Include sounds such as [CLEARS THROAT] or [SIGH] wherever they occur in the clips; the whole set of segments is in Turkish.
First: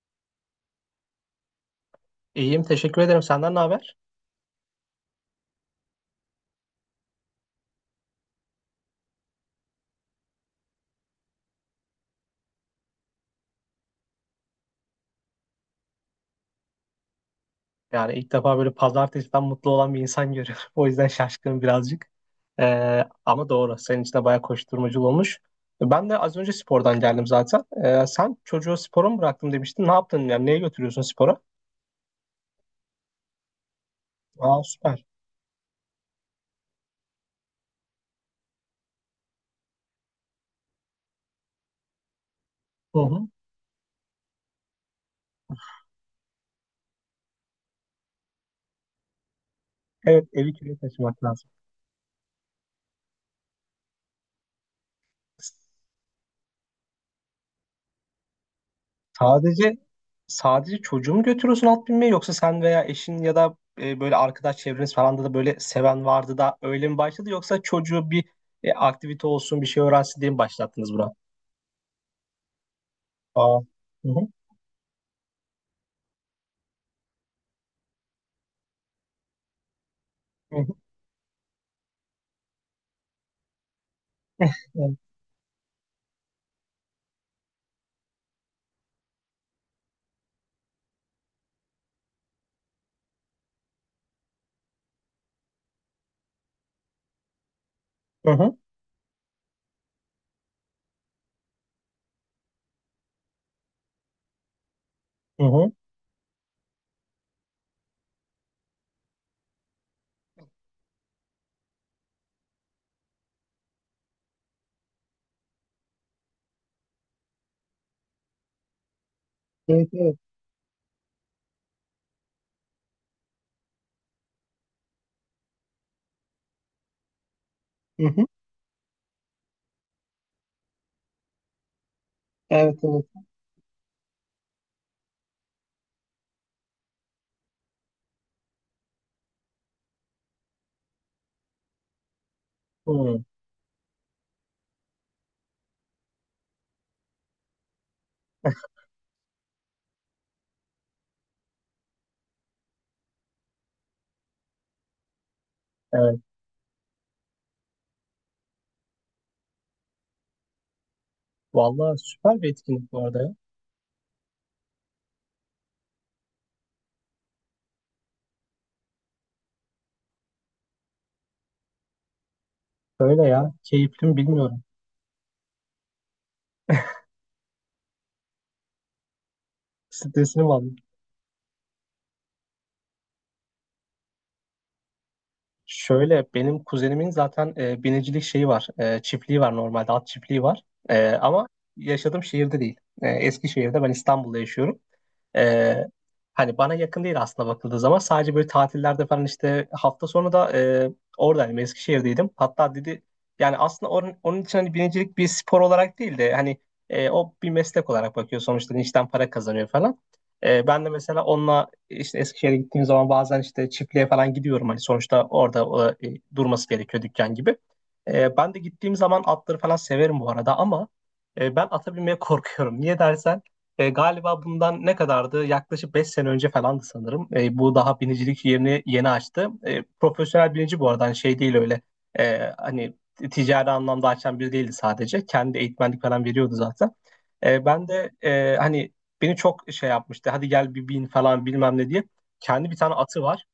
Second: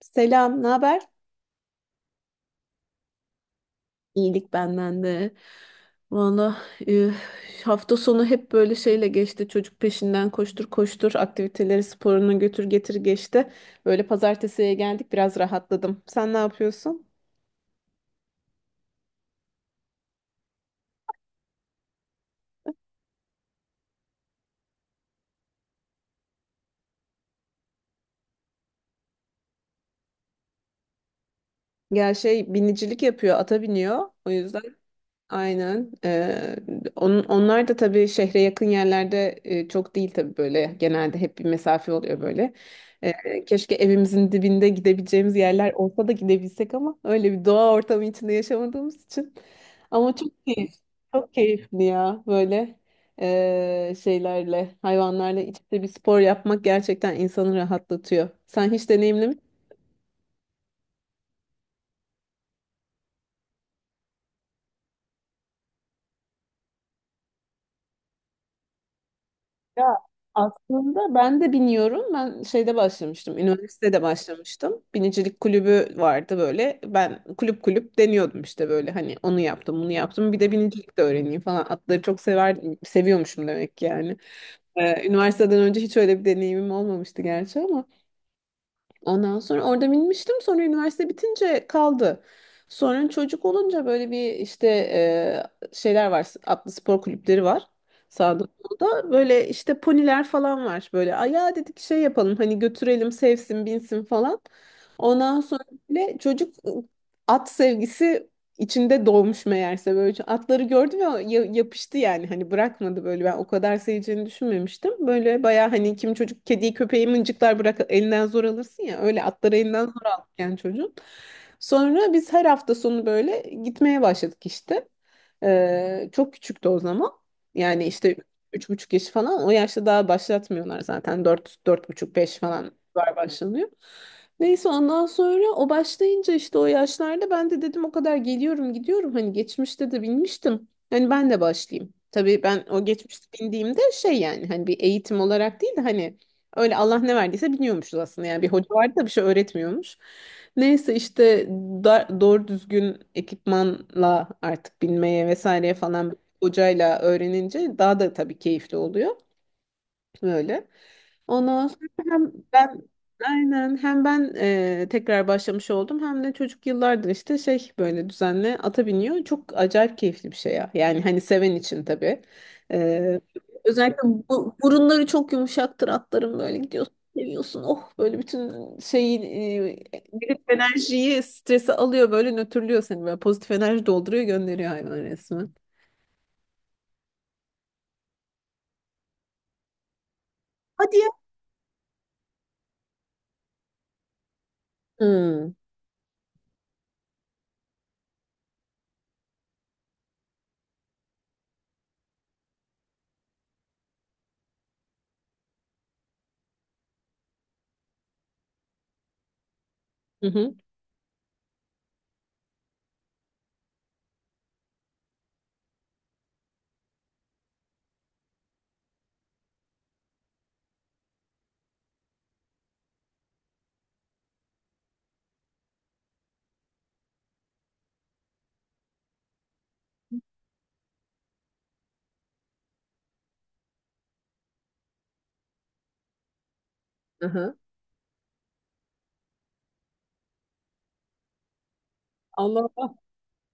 Selam, ne haber? İyiyim, teşekkür ederim. Senden ne haber? İyilik benden de. Valla e, hafta sonu hep böyle şeyle geçti. Çocuk peşinden koştur koştur, aktiviteleri sporunu götür getir geçti. Böyle pazartesiye geldik biraz rahatladım. Sen ne yapıyorsun? Yani ilk defa böyle pazartesiden mutlu olan bir insan görüyorum. [LAUGHS] O yüzden şaşkınım birazcık. Ama doğru, senin için de bayağı koşturmacı olmuş. Ben de az önce spordan geldim zaten. Sen çocuğu spora mı bıraktım demiştin. Ne yaptın? Yani neye götürüyorsun spora? Gel şey binicilik yapıyor, ata biniyor. O yüzden Aa, süper. aynen. Onlar da tabii şehre yakın yerlerde, çok değil tabii böyle. Genelde hep bir mesafe oluyor böyle. Hı hı. Keşke evimizin dibinde gidebileceğimiz yerler olsa da gidebilsek ama öyle bir doğa ortamı içinde yaşamadığımız için. Ama Evet, çok evi keyif, köye taşımak çok lazım. keyifli ya böyle şeylerle, hayvanlarla iç içe bir spor yapmak gerçekten insanı rahatlatıyor. Sen hiç deneyimlemiş. Sadece sadece çocuğu mu götürüyorsun at binmeye, yoksa sen veya eşin ya da böyle arkadaş çevreniz falan da böyle seven vardı da öyle mi başladı, yoksa çocuğu bir aktivite olsun bir şey Ya, öğrensin diye mi başlattınız aslında buna? ben de biniyorum. Ben şeyde başlamıştım. Aa. Üniversitede Hı hı. başlamıştım. Binicilik kulübü vardı böyle. Ben kulüp kulüp deniyordum işte böyle hani onu yaptım, bunu yaptım. Bir de Hı hı. binicilik de öğreneyim falan. Atları çok sever seviyormuşum demek ki yani. [LAUGHS] Evet. Üniversiteden önce hiç öyle bir deneyimim olmamıştı gerçi ama ondan sonra orada binmiştim. Sonra üniversite bitince kaldı. Sonra çocuk olunca böyle bir işte şeyler var. Atlı spor kulüpleri var. Hı Sağda hı. solda böyle işte poniler falan var. Böyle "Ay ya" dedik, şey yapalım hani götürelim sevsin binsin falan. Ondan Hı sonra hı. bile çocuk at sevgisi içinde doğmuş meğerse, böyle atları gördü ve yapıştı yani hani bırakmadı böyle, ben o kadar seveceğini düşünmemiştim. Böyle baya, hani kim çocuk kediyi köpeği mıncıklar, bırak elinden zor alırsın ya, öyle atları elinden Evet, zor evet. aldık yani çocuğun. Sonra biz her hafta sonu böyle gitmeye başladık işte. Çok küçüktü o zaman. Yani Hı işte hı. 3,5 yaş falan, o yaşta daha başlatmıyorlar zaten, dört, dört buçuk, beş falan Evet, evet. var başlanıyor. Neyse ondan sonra o başlayınca işte o yaşlarda ben de dedim o kadar geliyorum gidiyorum, hani geçmişte de binmiştim. Hani ben de başlayayım. Tabii ben o Hı. geçmişte bindiğimde şey, yani hani bir eğitim olarak değil de hani öyle Allah ne verdiyse biniyormuşuz aslında. Yani bir hoca vardı da bir şey öğretmiyormuş. Neyse işte doğru düzgün ekipmanla artık binmeye vesaireye falan Evet. hocayla öğrenince daha da tabii keyifli oluyor. Böyle. Ondan sonra Vallahi hem süper bir ben etkinlik bu arada ya. aynen, hem ben tekrar başlamış oldum, hem de çocuk yıllardır işte şey böyle düzenli ata biniyor. Çok acayip keyifli bir şey ya. Yani hani seven için tabii. E, Öyle ya. özellikle Keyifli mi bu, bilmiyorum. burunları çok yumuşaktır atların, böyle gidiyorsun seviyorsun. Oh, böyle bütün şeyi negatif Stresini mi? enerjiyi, stresi alıyor, böyle nötrlüyor seni, böyle pozitif enerji dolduruyor, gönderiyor hayvan resmen. Şöyle, benim kuzenimin zaten binicilik şeyi var. Çiftliği var normalde, at çiftliği var. Hadi ya. Ama yaşadığım şehirde değil. Eskişehir'de, ben İstanbul'da yaşıyorum. Hmm. E, Hani bana yakın değil aslında bakıldığı zaman. Sadece böyle tatillerde falan, işte hafta sonu da oradaydım, Eskişehir'deydim. Hatta dedi, yani aslında onun için hani binicilik bir spor olarak değil de hani o bir meslek olarak bakıyor. Sonuçta işten para kazanıyor falan. Hı hı. Ben de mesela onunla işte Eskişehir'e gittiğim zaman bazen işte çiftliğe falan gidiyorum. Hani sonuçta orada durması gerekiyor dükkan gibi. Ben de gittiğim zaman atları falan severim bu arada, ama ben ata binmeye [LAUGHS] korkuyorum. Niye dersen, galiba bundan ne kadardı? Yaklaşık 5 sene önce falandı sanırım. Bu daha binicilik yerini yeni açtı. Profesyonel binici bu arada, hani şey değil öyle. Hani ticari anlamda açan biri değildi sadece. Kendi eğitmenlik falan veriyordu zaten. Hı hı. Ben de hani beni çok şey yapmıştı. Hadi gel bir bin falan bilmem ne diye. Allah Kendi bir tane Allah. atı var.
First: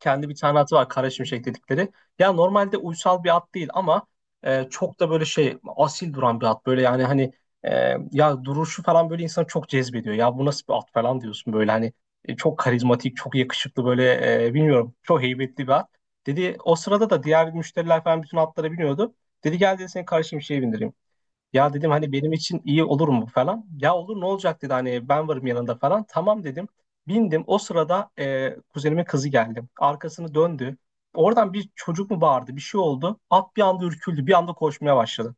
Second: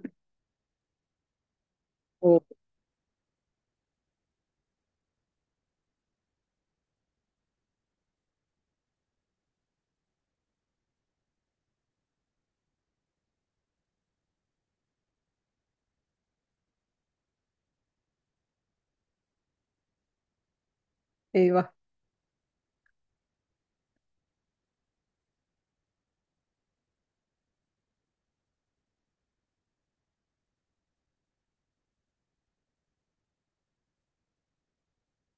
Kendi bir tane atı var, Kara Şimşek dedikleri. Ya Oh, normalde uysal bir at değil, ama çok da böyle şey, asil duran bir at. Böyle, yani hani ya duruşu falan böyle insanı çok cezbediyor. Ya bu nasıl bir at falan diyorsun böyle, hani çok karizmatik, çok yakışıklı, böyle bilmiyorum, çok heybetli bir at. Dedi o sırada da diğer müşteriler falan bütün atlara biniyordu. Dedi gel, dedi, seni Kara Şimşek'e bindireyim. eyvah. Ya dedim, hani benim için iyi olur mu falan. Ya olur, ne olacak, dedi, hani ben varım yanında falan. Tamam dedim. Bindim. O sırada kuzenimin kızı geldi. Arkasını döndü. Oradan bir çocuk mu bağırdı, bir şey oldu. At bir anda ürküldü, bir anda koşmaya başladı.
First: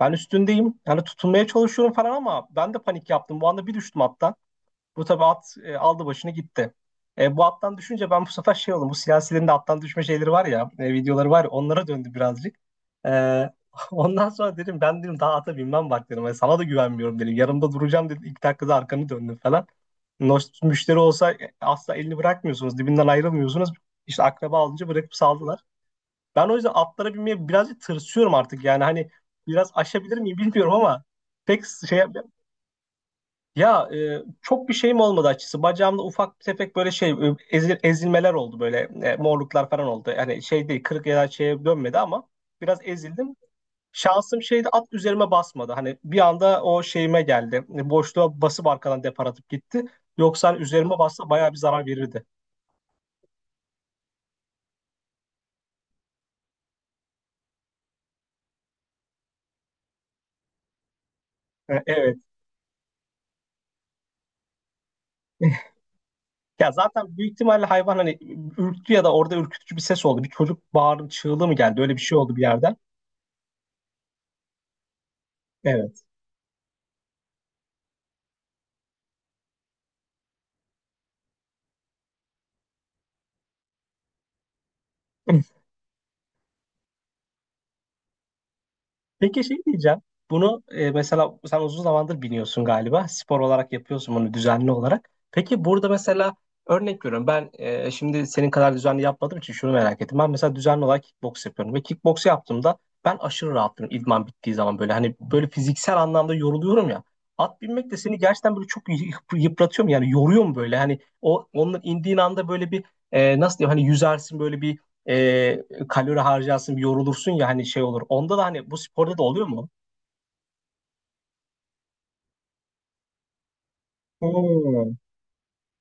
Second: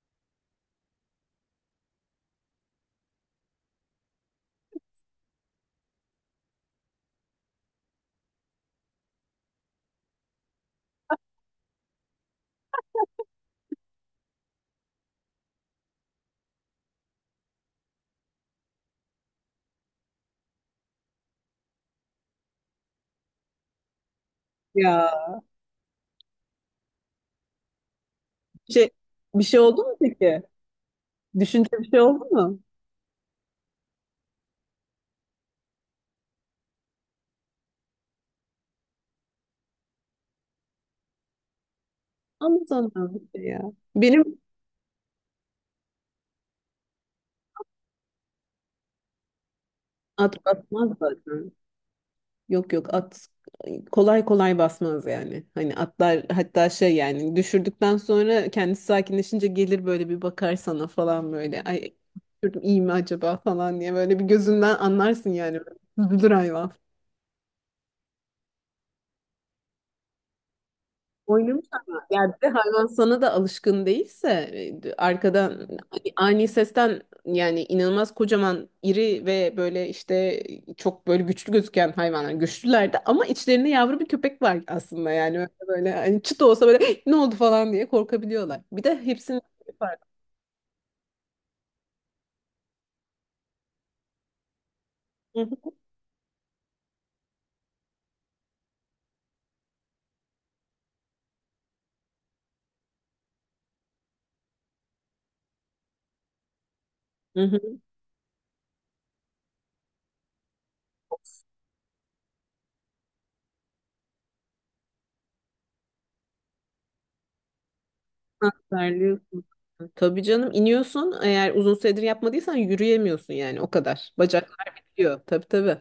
Ben üstündeyim yani, tutunmaya çalışıyorum falan, ama ben de panik yaptım. Bu anda bir düştüm hatta. Bu tabii at aldı başını gitti. Bu attan düşünce ben bu sefer şey oldum. Bu siyasilerin de attan düşme şeyleri var ya, videoları var ya, onlara döndü birazcık. E, [LAUGHS] Ondan sonra dedim, ben dedim daha ata binmem bak dedim. Sana da güvenmiyorum dedim. Yanımda duracağım dedim. İlk dakikada arkanı döndün falan. Müşteri olsa asla elini bırakmıyorsunuz. Dibinden ayrılmıyorsunuz. İşte akraba alınca bırakıp Ya, saldılar. Ben o yüzden atlara binmeye birazcık tırsıyorum artık. Bir Yani şey, hani bir şey biraz oldu mu aşabilir miyim peki? bilmiyorum, ama pek Düşünce bir şey şey, oldu mu? ya çok bir şeyim olmadı açıkçası. Bacağımda ufak bir tefek böyle şey, ezilmeler oldu böyle, morluklar falan oldu. Yani şey değil, kırık ya da şeye dönmedi, ama biraz Anlatamam bir ezildim. şey ya. Benim Şansım şeydi, at üzerime basmadı. Hani bir anda o şeyime geldi. Boşluğa basıp arkadan depar atıp gitti. at Yoksa hani basmaz üzerime bassa bayağı zaten. bir zarar verirdi. Yok yok, at kolay kolay basmaz yani. Hani atlar hatta şey, yani düşürdükten sonra kendisi sakinleşince gelir böyle bir bakar sana falan böyle. Ay, Evet. düşürdüm, iyi mi acaba falan diye, böyle bir gözünden anlarsın yani. [LAUGHS] Üzülür hayvan. Ya zaten büyük ihtimalle hayvan hani ürktü ya da orada ürkütücü bir ses oldu. Bir çocuk bağırdı, çığlığı mı Oynamış geldi? Öyle bir ama, şey yani oldu bir bir de yerden. hayvan sana da alışkın değilse arkadan Evet. hani ani sesten, yani inanılmaz kocaman iri ve böyle işte çok böyle güçlü gözüken hayvanlar, güçlülerdi ama içlerinde yavru bir köpek var aslında yani, öyle böyle hani çıt olsa böyle "Hey, ne oldu?" falan diye korkabiliyorlar. Bir de hepsinin. Peki şey diyeceğim. Bunu mesela sen uzun zamandır biniyorsun galiba. Spor olarak yapıyorsun bunu düzenli olarak. Hı Peki hı. burada mesela örnek veriyorum. Ben şimdi senin kadar düzenli yapmadığım için şunu merak ettim. Ben mesela düzenli olarak kickbox yapıyorum. Ve kickbox yaptığımda ben aşırı rahatım idman bittiği zaman böyle. Hani böyle fiziksel anlamda yoruluyorum ya. Hı At hı. binmek de seni gerçekten böyle çok yıpratıyor mu? Yani yoruyor mu böyle? Hani o onun indiğin anda böyle bir nasıl diyeyim? Hani yüzersin böyle bir, e, kalori harcarsın, yorulursun ya, hani şey olur. Onda da Ha, hani bu sporda da terliyorsun. oluyor mu? Tabii canım iniyorsun, eğer uzun süredir yapmadıysan yürüyemiyorsun yani o kadar. Bacaklar Hmm, bitiyor, tabii tabii.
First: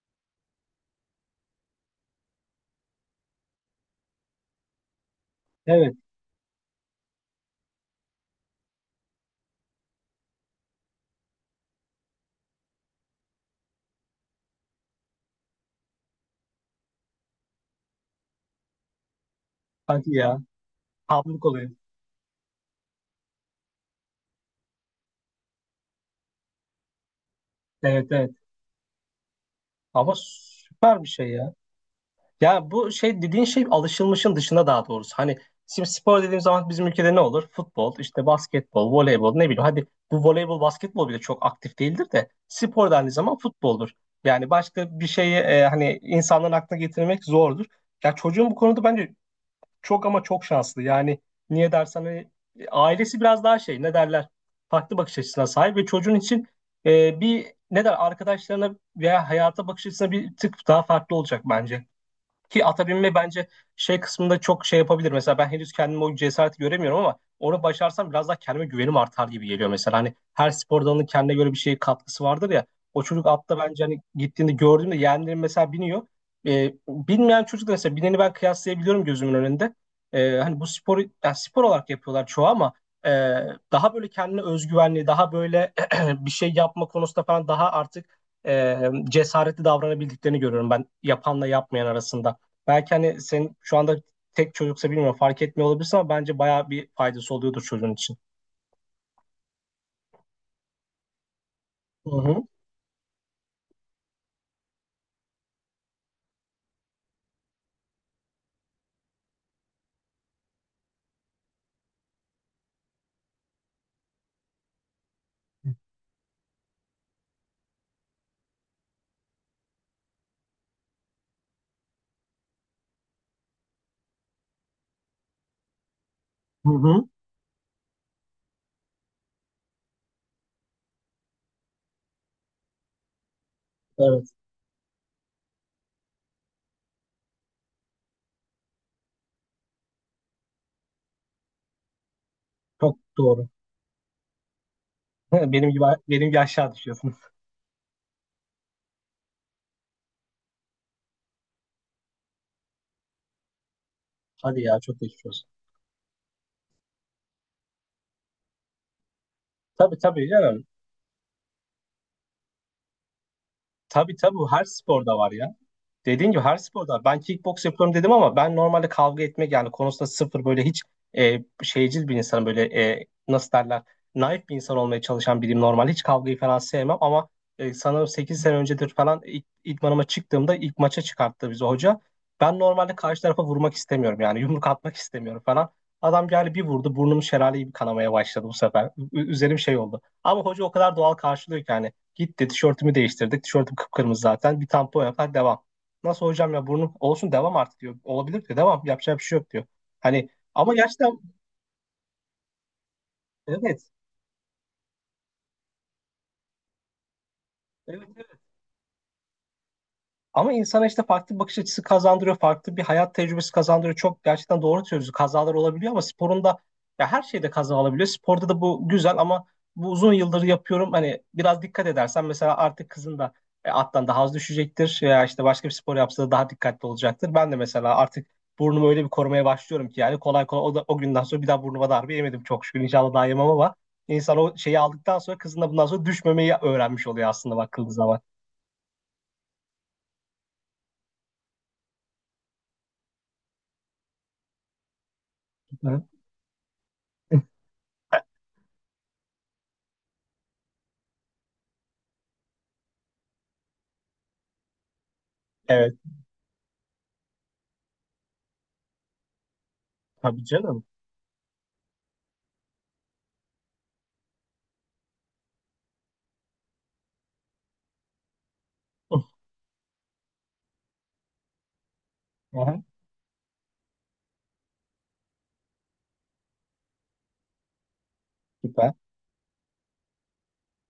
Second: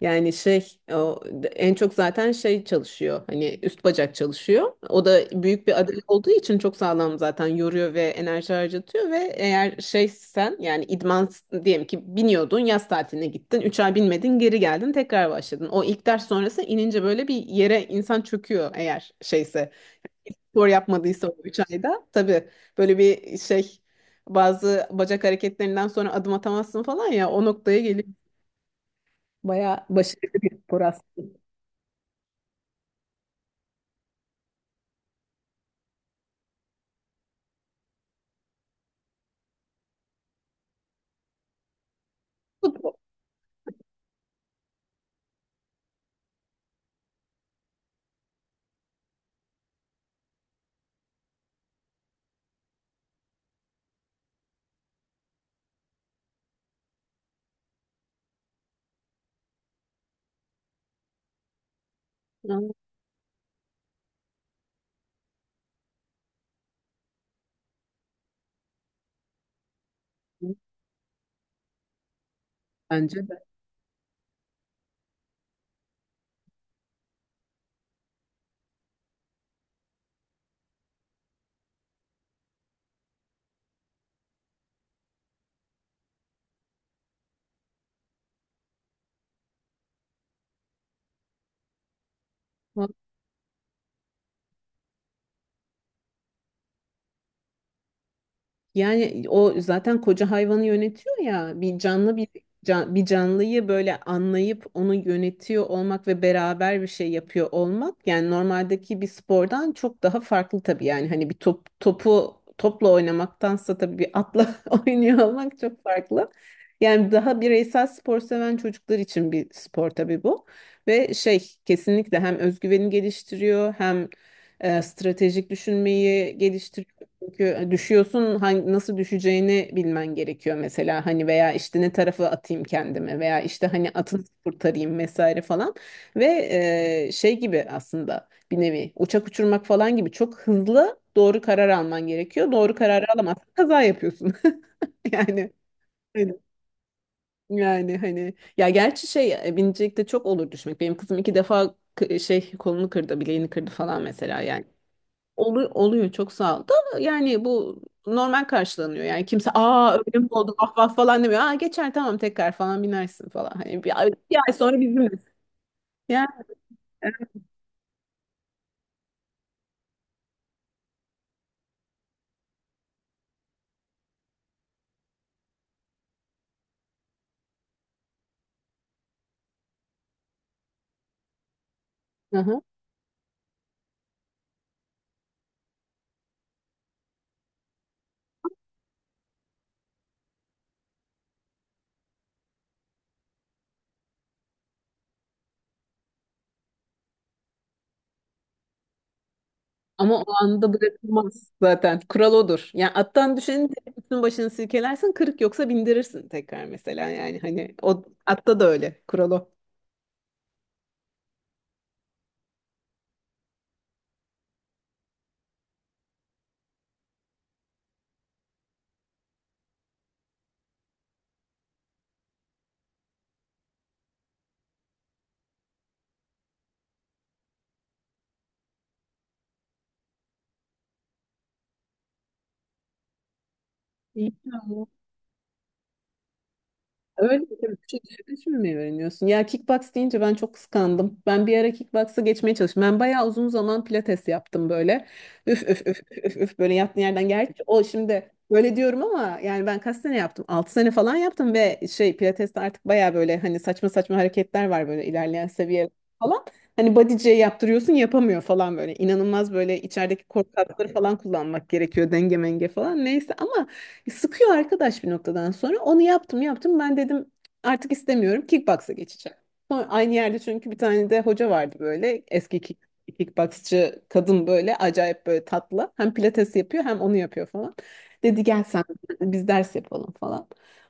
Yani şey, o en çok zaten şey çalışıyor, hani üst bacak çalışıyor. O da büyük bir evet. adalet olduğu için çok sağlam, zaten yoruyor ve enerji harcatıyor ve eğer şey sen yani idman, diyelim ki biniyordun, yaz tatiline gittin, 3 ay binmedin, geri geldin tekrar başladın. O ilk ders sonrası inince böyle bir yere insan çöküyor, eğer şeyse, Hadi ya. spor yapmadıysa o Tablık 3 oluyor. ayda tabii, böyle bir şey bazı bacak hareketlerinden sonra adım atamazsın falan ya, o noktaya gelip Evet, evet. bayağı Ama başarılı bir spor süper bir şey aslında. ya. Ya bu şey dediğin şey alışılmışın dışında, daha doğrusu. Hani şimdi spor dediğim zaman bizim ülkede ne olur? Futbol, işte basketbol, voleybol, ne bileyim. Hadi bu voleybol, basketbol bile çok aktif değildir de, spor Futbol. dendiği zaman futboldur. Yani başka bir şeyi hani insanların aklına getirmek zordur. Ya çocuğun bu konuda bence çok ama çok şanslı. Yani niye dersen hani ailesi biraz daha şey, ne derler, farklı bakış açısına sahip ve çocuğun için bir, ne der, arkadaşlarına veya hayata bakış açısına bir tık daha farklı olacak bence. Ki Anladım. ata binme bence şey kısmında çok şey yapabilir. Mesela ben henüz kendime o cesareti göremiyorum, ama onu başarsam biraz daha kendime güvenim artar gibi geliyor mesela. Hani her spor dalının kendine göre bir şey katkısı vardır ya. O Bence çocuk de. atta bence hani gittiğinde gördüğümde yeğenlerim mesela biniyor. Bilmeyen çocuk da mesela, bineni ben kıyaslayabiliyorum gözümün önünde. Hani bu sporu yani spor olarak yapıyorlar çoğu, ama e, daha böyle kendine özgüvenli, daha böyle [CLEARS THROAT] bir şey yapma konusunda falan daha artık e, cesaretli davranabildiklerini görüyorum ben yapanla yapmayan arasında. Belki hani senin şu anda tek çocuksa bilmiyorum, fark etmiyor olabilirsin, ama bence bayağı bir faydası oluyordur çocuğun için. Yani o zaten koca hayvanı yönetiyor ya, bir Hı canlı bir hı. Bir canlıyı böyle anlayıp onu yönetiyor olmak ve beraber bir şey yapıyor olmak, yani normaldeki bir spordan çok daha farklı tabii, yani hani bir top, topu topla oynamaktansa tabii bir atla [LAUGHS] oynuyor olmak çok farklı. Yani daha bireysel spor seven çocuklar için bir spor tabii bu. Ve şey, kesinlikle hem özgüveni geliştiriyor, hem stratejik düşünmeyi Hı geliştiriyor, hı. çünkü düşüyorsun, hangi, nasıl düşeceğini bilmen gerekiyor mesela, hani veya işte ne tarafa atayım kendimi, veya işte hani atını Evet. kurtarayım vesaire falan ve şey gibi aslında, bir nevi uçak uçurmak falan gibi çok hızlı doğru karar alman gerekiyor. Doğru Çok kararı alamazsan doğru. kaza yapıyorsun. [LAUGHS] [LAUGHS] Yani Benim gibi benim hani- gibi aşağı düşüyorsun. yani hani ya, gerçi şey binicilikte çok olur düşmek. Benim kızım 2 defa şey, kolunu kırdı, bileğini kırdı falan mesela Hadi yani. ya, çok geçmiş olsun. Oluyor, çok sağ ol. Da yani bu normal karşılanıyor. Yani kimse "Aa, Tabii öyle mi tabii oldu, canım. vah vah" falan demiyor. "Aa geçer, tamam tekrar falan binersin" falan. Tabii tabii, bir bu ay her sonra bizimle. sporda var ya. Ya, Dediğin gibi her sporda, evet. ben kickbox yapıyorum dedim, ama ben normalde kavga etmek yani konusunda sıfır, böyle hiç şeycil bir insanım, böyle nasıl derler, naif bir insan olmaya çalışan biriyim, normalde hiç kavgayı falan sevmem, ama sanırım 8 sene öncedir falan ilk, idmanıma çıktığımda ilk maça çıkarttı bizi hoca. Hı Ben hı. normalde karşı tarafa vurmak istemiyorum, yani yumruk atmak istemiyorum falan. Adam geldi bir vurdu, burnum şelale gibi kanamaya başladı bu sefer. Üzerim şey oldu. Ama hoca o kadar doğal karşılıyor ki, hani gitti tişörtümü değiştirdik. Tişörtüm kıpkırmızı zaten. Bir tampon yapar, devam. Nasıl hocam ya, burnu olsun devam artık diyor. Olabilir diyor. Devam, yapacak bir şey yok diyor. Ama o Hani anda ama gerçekten, bırakılmaz zaten. Kural odur. Yani attan düşeni de evet. üstün başını silkelersin. Kırık yoksa bindirirsin tekrar mesela yani. Hani Evet, o evet. atta da öyle. Kural o. Ama insana işte farklı bir bakış açısı kazandırıyor, farklı bir hayat tecrübesi kazandırıyor. Çok gerçekten doğru söylüyorsun. Kazalar olabiliyor, ama sporunda, ya her şeyde kaza olabiliyor. Sporda da bu güzel, ama bu uzun yıldır yapıyorum. Hani biraz dikkat edersen mesela artık kızın da attan daha az düşecektir. Ya işte başka bir spor yapsa da daha dikkatli olacaktır. Ben de mesela artık burnumu öyle bir korumaya başlıyorum ki, yani kolay kolay o günden sonra bir daha burnuma darbe yemedim çok şükür. İnşallah daha yemem, ama İyi. insan o şeyi aldıktan sonra kızın da bundan sonra düşmemeyi öğrenmiş oluyor Öyle mi? aslında Tabii bakıldığı küçük zaman. yaşta şimdi mi öğreniyorsun? Ya kickbox deyince ben çok kıskandım. Ben bir ara kickbox'a geçmeye çalıştım. Ben bayağı uzun zaman pilates yaptım böyle. Üf üf üf Hı. üf üf üf, böyle yattığın yerden. Gerçi o şimdi böyle diyorum ama yani ben kaç sene yaptım? 6 sene falan yaptım ve şey, pilateste artık bayağı böyle hani saçma saçma hareketler var böyle, ilerleyen seviye Evet. falan. Hani body'ciye yaptırıyorsun yapamıyor falan böyle. İnanılmaz, böyle içerideki Tabii korku canım. kasları falan kullanmak gerekiyor, denge menge falan, neyse ama sıkıyor arkadaş bir noktadan sonra. Onu yaptım yaptım. Ben dedim artık istemiyorum. Kickbox'a geçeceğim. [LAUGHS] Sonra aynı yerde, çünkü bir tane de hoca vardı böyle. Aha, Kickboxçı kadın, böyle acayip böyle tatlı. Hem pilates yapıyor hem onu yapıyor falan. Dedi gel, sen süper. biz ders yapalım falan.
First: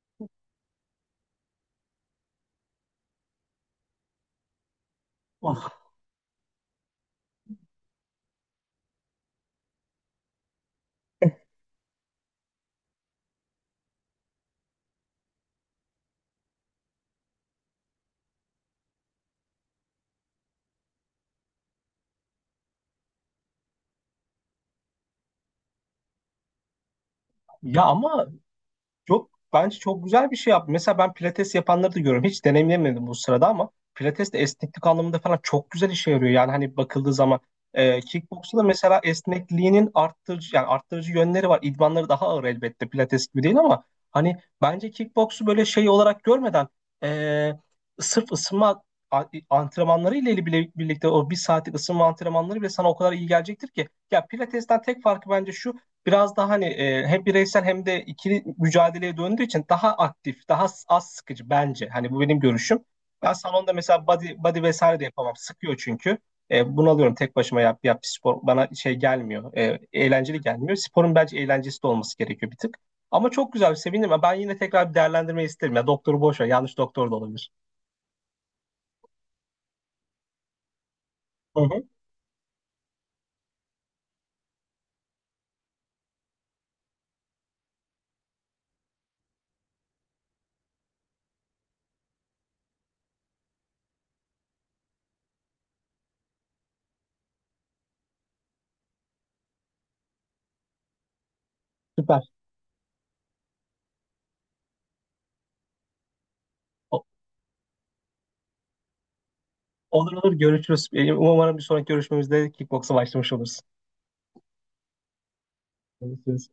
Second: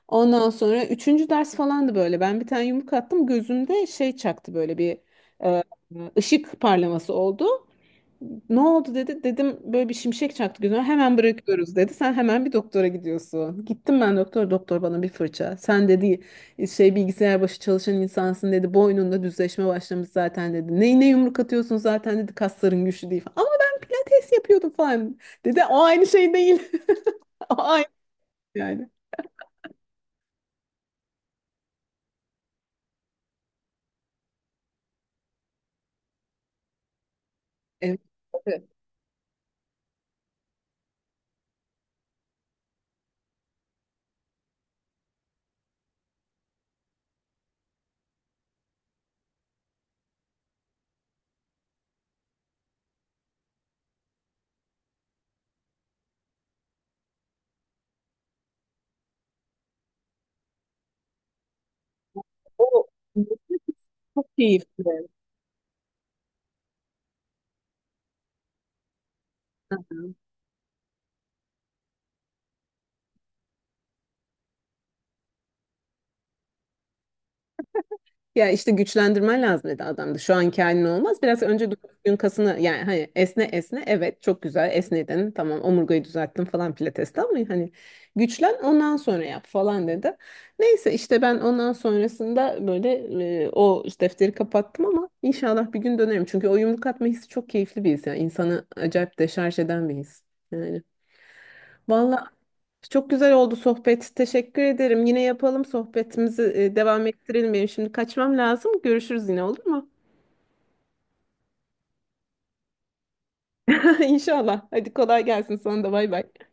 Ondan sonra üçüncü ders falandı böyle. Ben bir tane yumruk attım. Gözümde şey çaktı, böyle bir e, Ah. ışık parlaması oldu. "Ne oldu?" dedi. Dedim böyle bir şimşek çaktı gözüme. "Hemen bırakıyoruz" dedi. "Sen hemen bir doktora gidiyorsun." Gittim ben doktor. Doktor bana bir fırça. "Sen" dedi, "şey, bilgisayar başı çalışan insansın" dedi. "Boynunda düzleşme başlamış zaten" dedi. "Neyine yumruk atıyorsun zaten" dedi. "Kasların güçlü değil" falan. "Ama ben pilates yapıyordum" falan. Dedi "o aynı şey değil". [LAUGHS] O Ya aynı ama yani. çok bence çok güzel bir şey yaptı. Mesela ben pilates yapanları da görüyorum. Hiç deneyimlemedim bu sırada, ama pilates de esneklik anlamında falan çok güzel işe yarıyor. Yani hani bakıldığı zaman Evet. Kickboksta da Evet. mesela esnekliğinin arttırıcı yönleri var. İdmanları daha ağır elbette, pilates gibi değil, ama hani bence kickboksu böyle şey olarak görmeden e, sırf ısınma antrenmanları ile bile birlikte o bir saatlik ısınma antrenmanları bile sana o kadar iyi gelecektir ki. Ya pilatesten tek farkı bence şu, biraz daha hani hem bireysel hem de ikili mücadeleye döndüğü için daha aktif, daha az sıkıcı bence. Hani bu benim görüşüm. O Ben salonda mesela body, çok body vesaire de keyifli. yapamam. Sıkıyor çünkü. Bunalıyorum tek başıma, yap bir spor. Bana şey gelmiyor. Hı hı. Eğlenceli gelmiyor. Sporun bence eğlencesi de olması gerekiyor bir tık. Ama çok güzel, sevindim. Ya, ben yine tekrar bir değerlendirmeyi isterim. Ya doktoru boş ver. Yanlış doktor da olabilir. Ya işte güçlendirmen lazım dedi adam da. Şu anki halin olmaz. Biraz Hı önce hı. durduğun kasını, yani hani esne esne, evet çok güzel esnedin. Tamam omurgayı düzelttin falan pilateste, ama hani güçlen ondan sonra yap falan dedi. Neyse işte ben ondan sonrasında böyle o işte, defteri kapattım, ama inşallah bir gün dönerim. Çünkü o yumruk atma hissi çok keyifli bir his. Yani insanı acayip deşarj eden bir his. Yani. Vallahi Süper. çok güzel oldu sohbet. Teşekkür ederim. Yine yapalım sohbetimizi, O- devam ettirelim. Benim şimdi kaçmam lazım. Görüşürüz yine, olur mu? olur olur, görüşürüz. Umarım bir sonraki görüşmemizde kickboksa başlamış oluruz. [LAUGHS] İnşallah. Hadi kolay gelsin sana da, bay bay. Görüşürüz.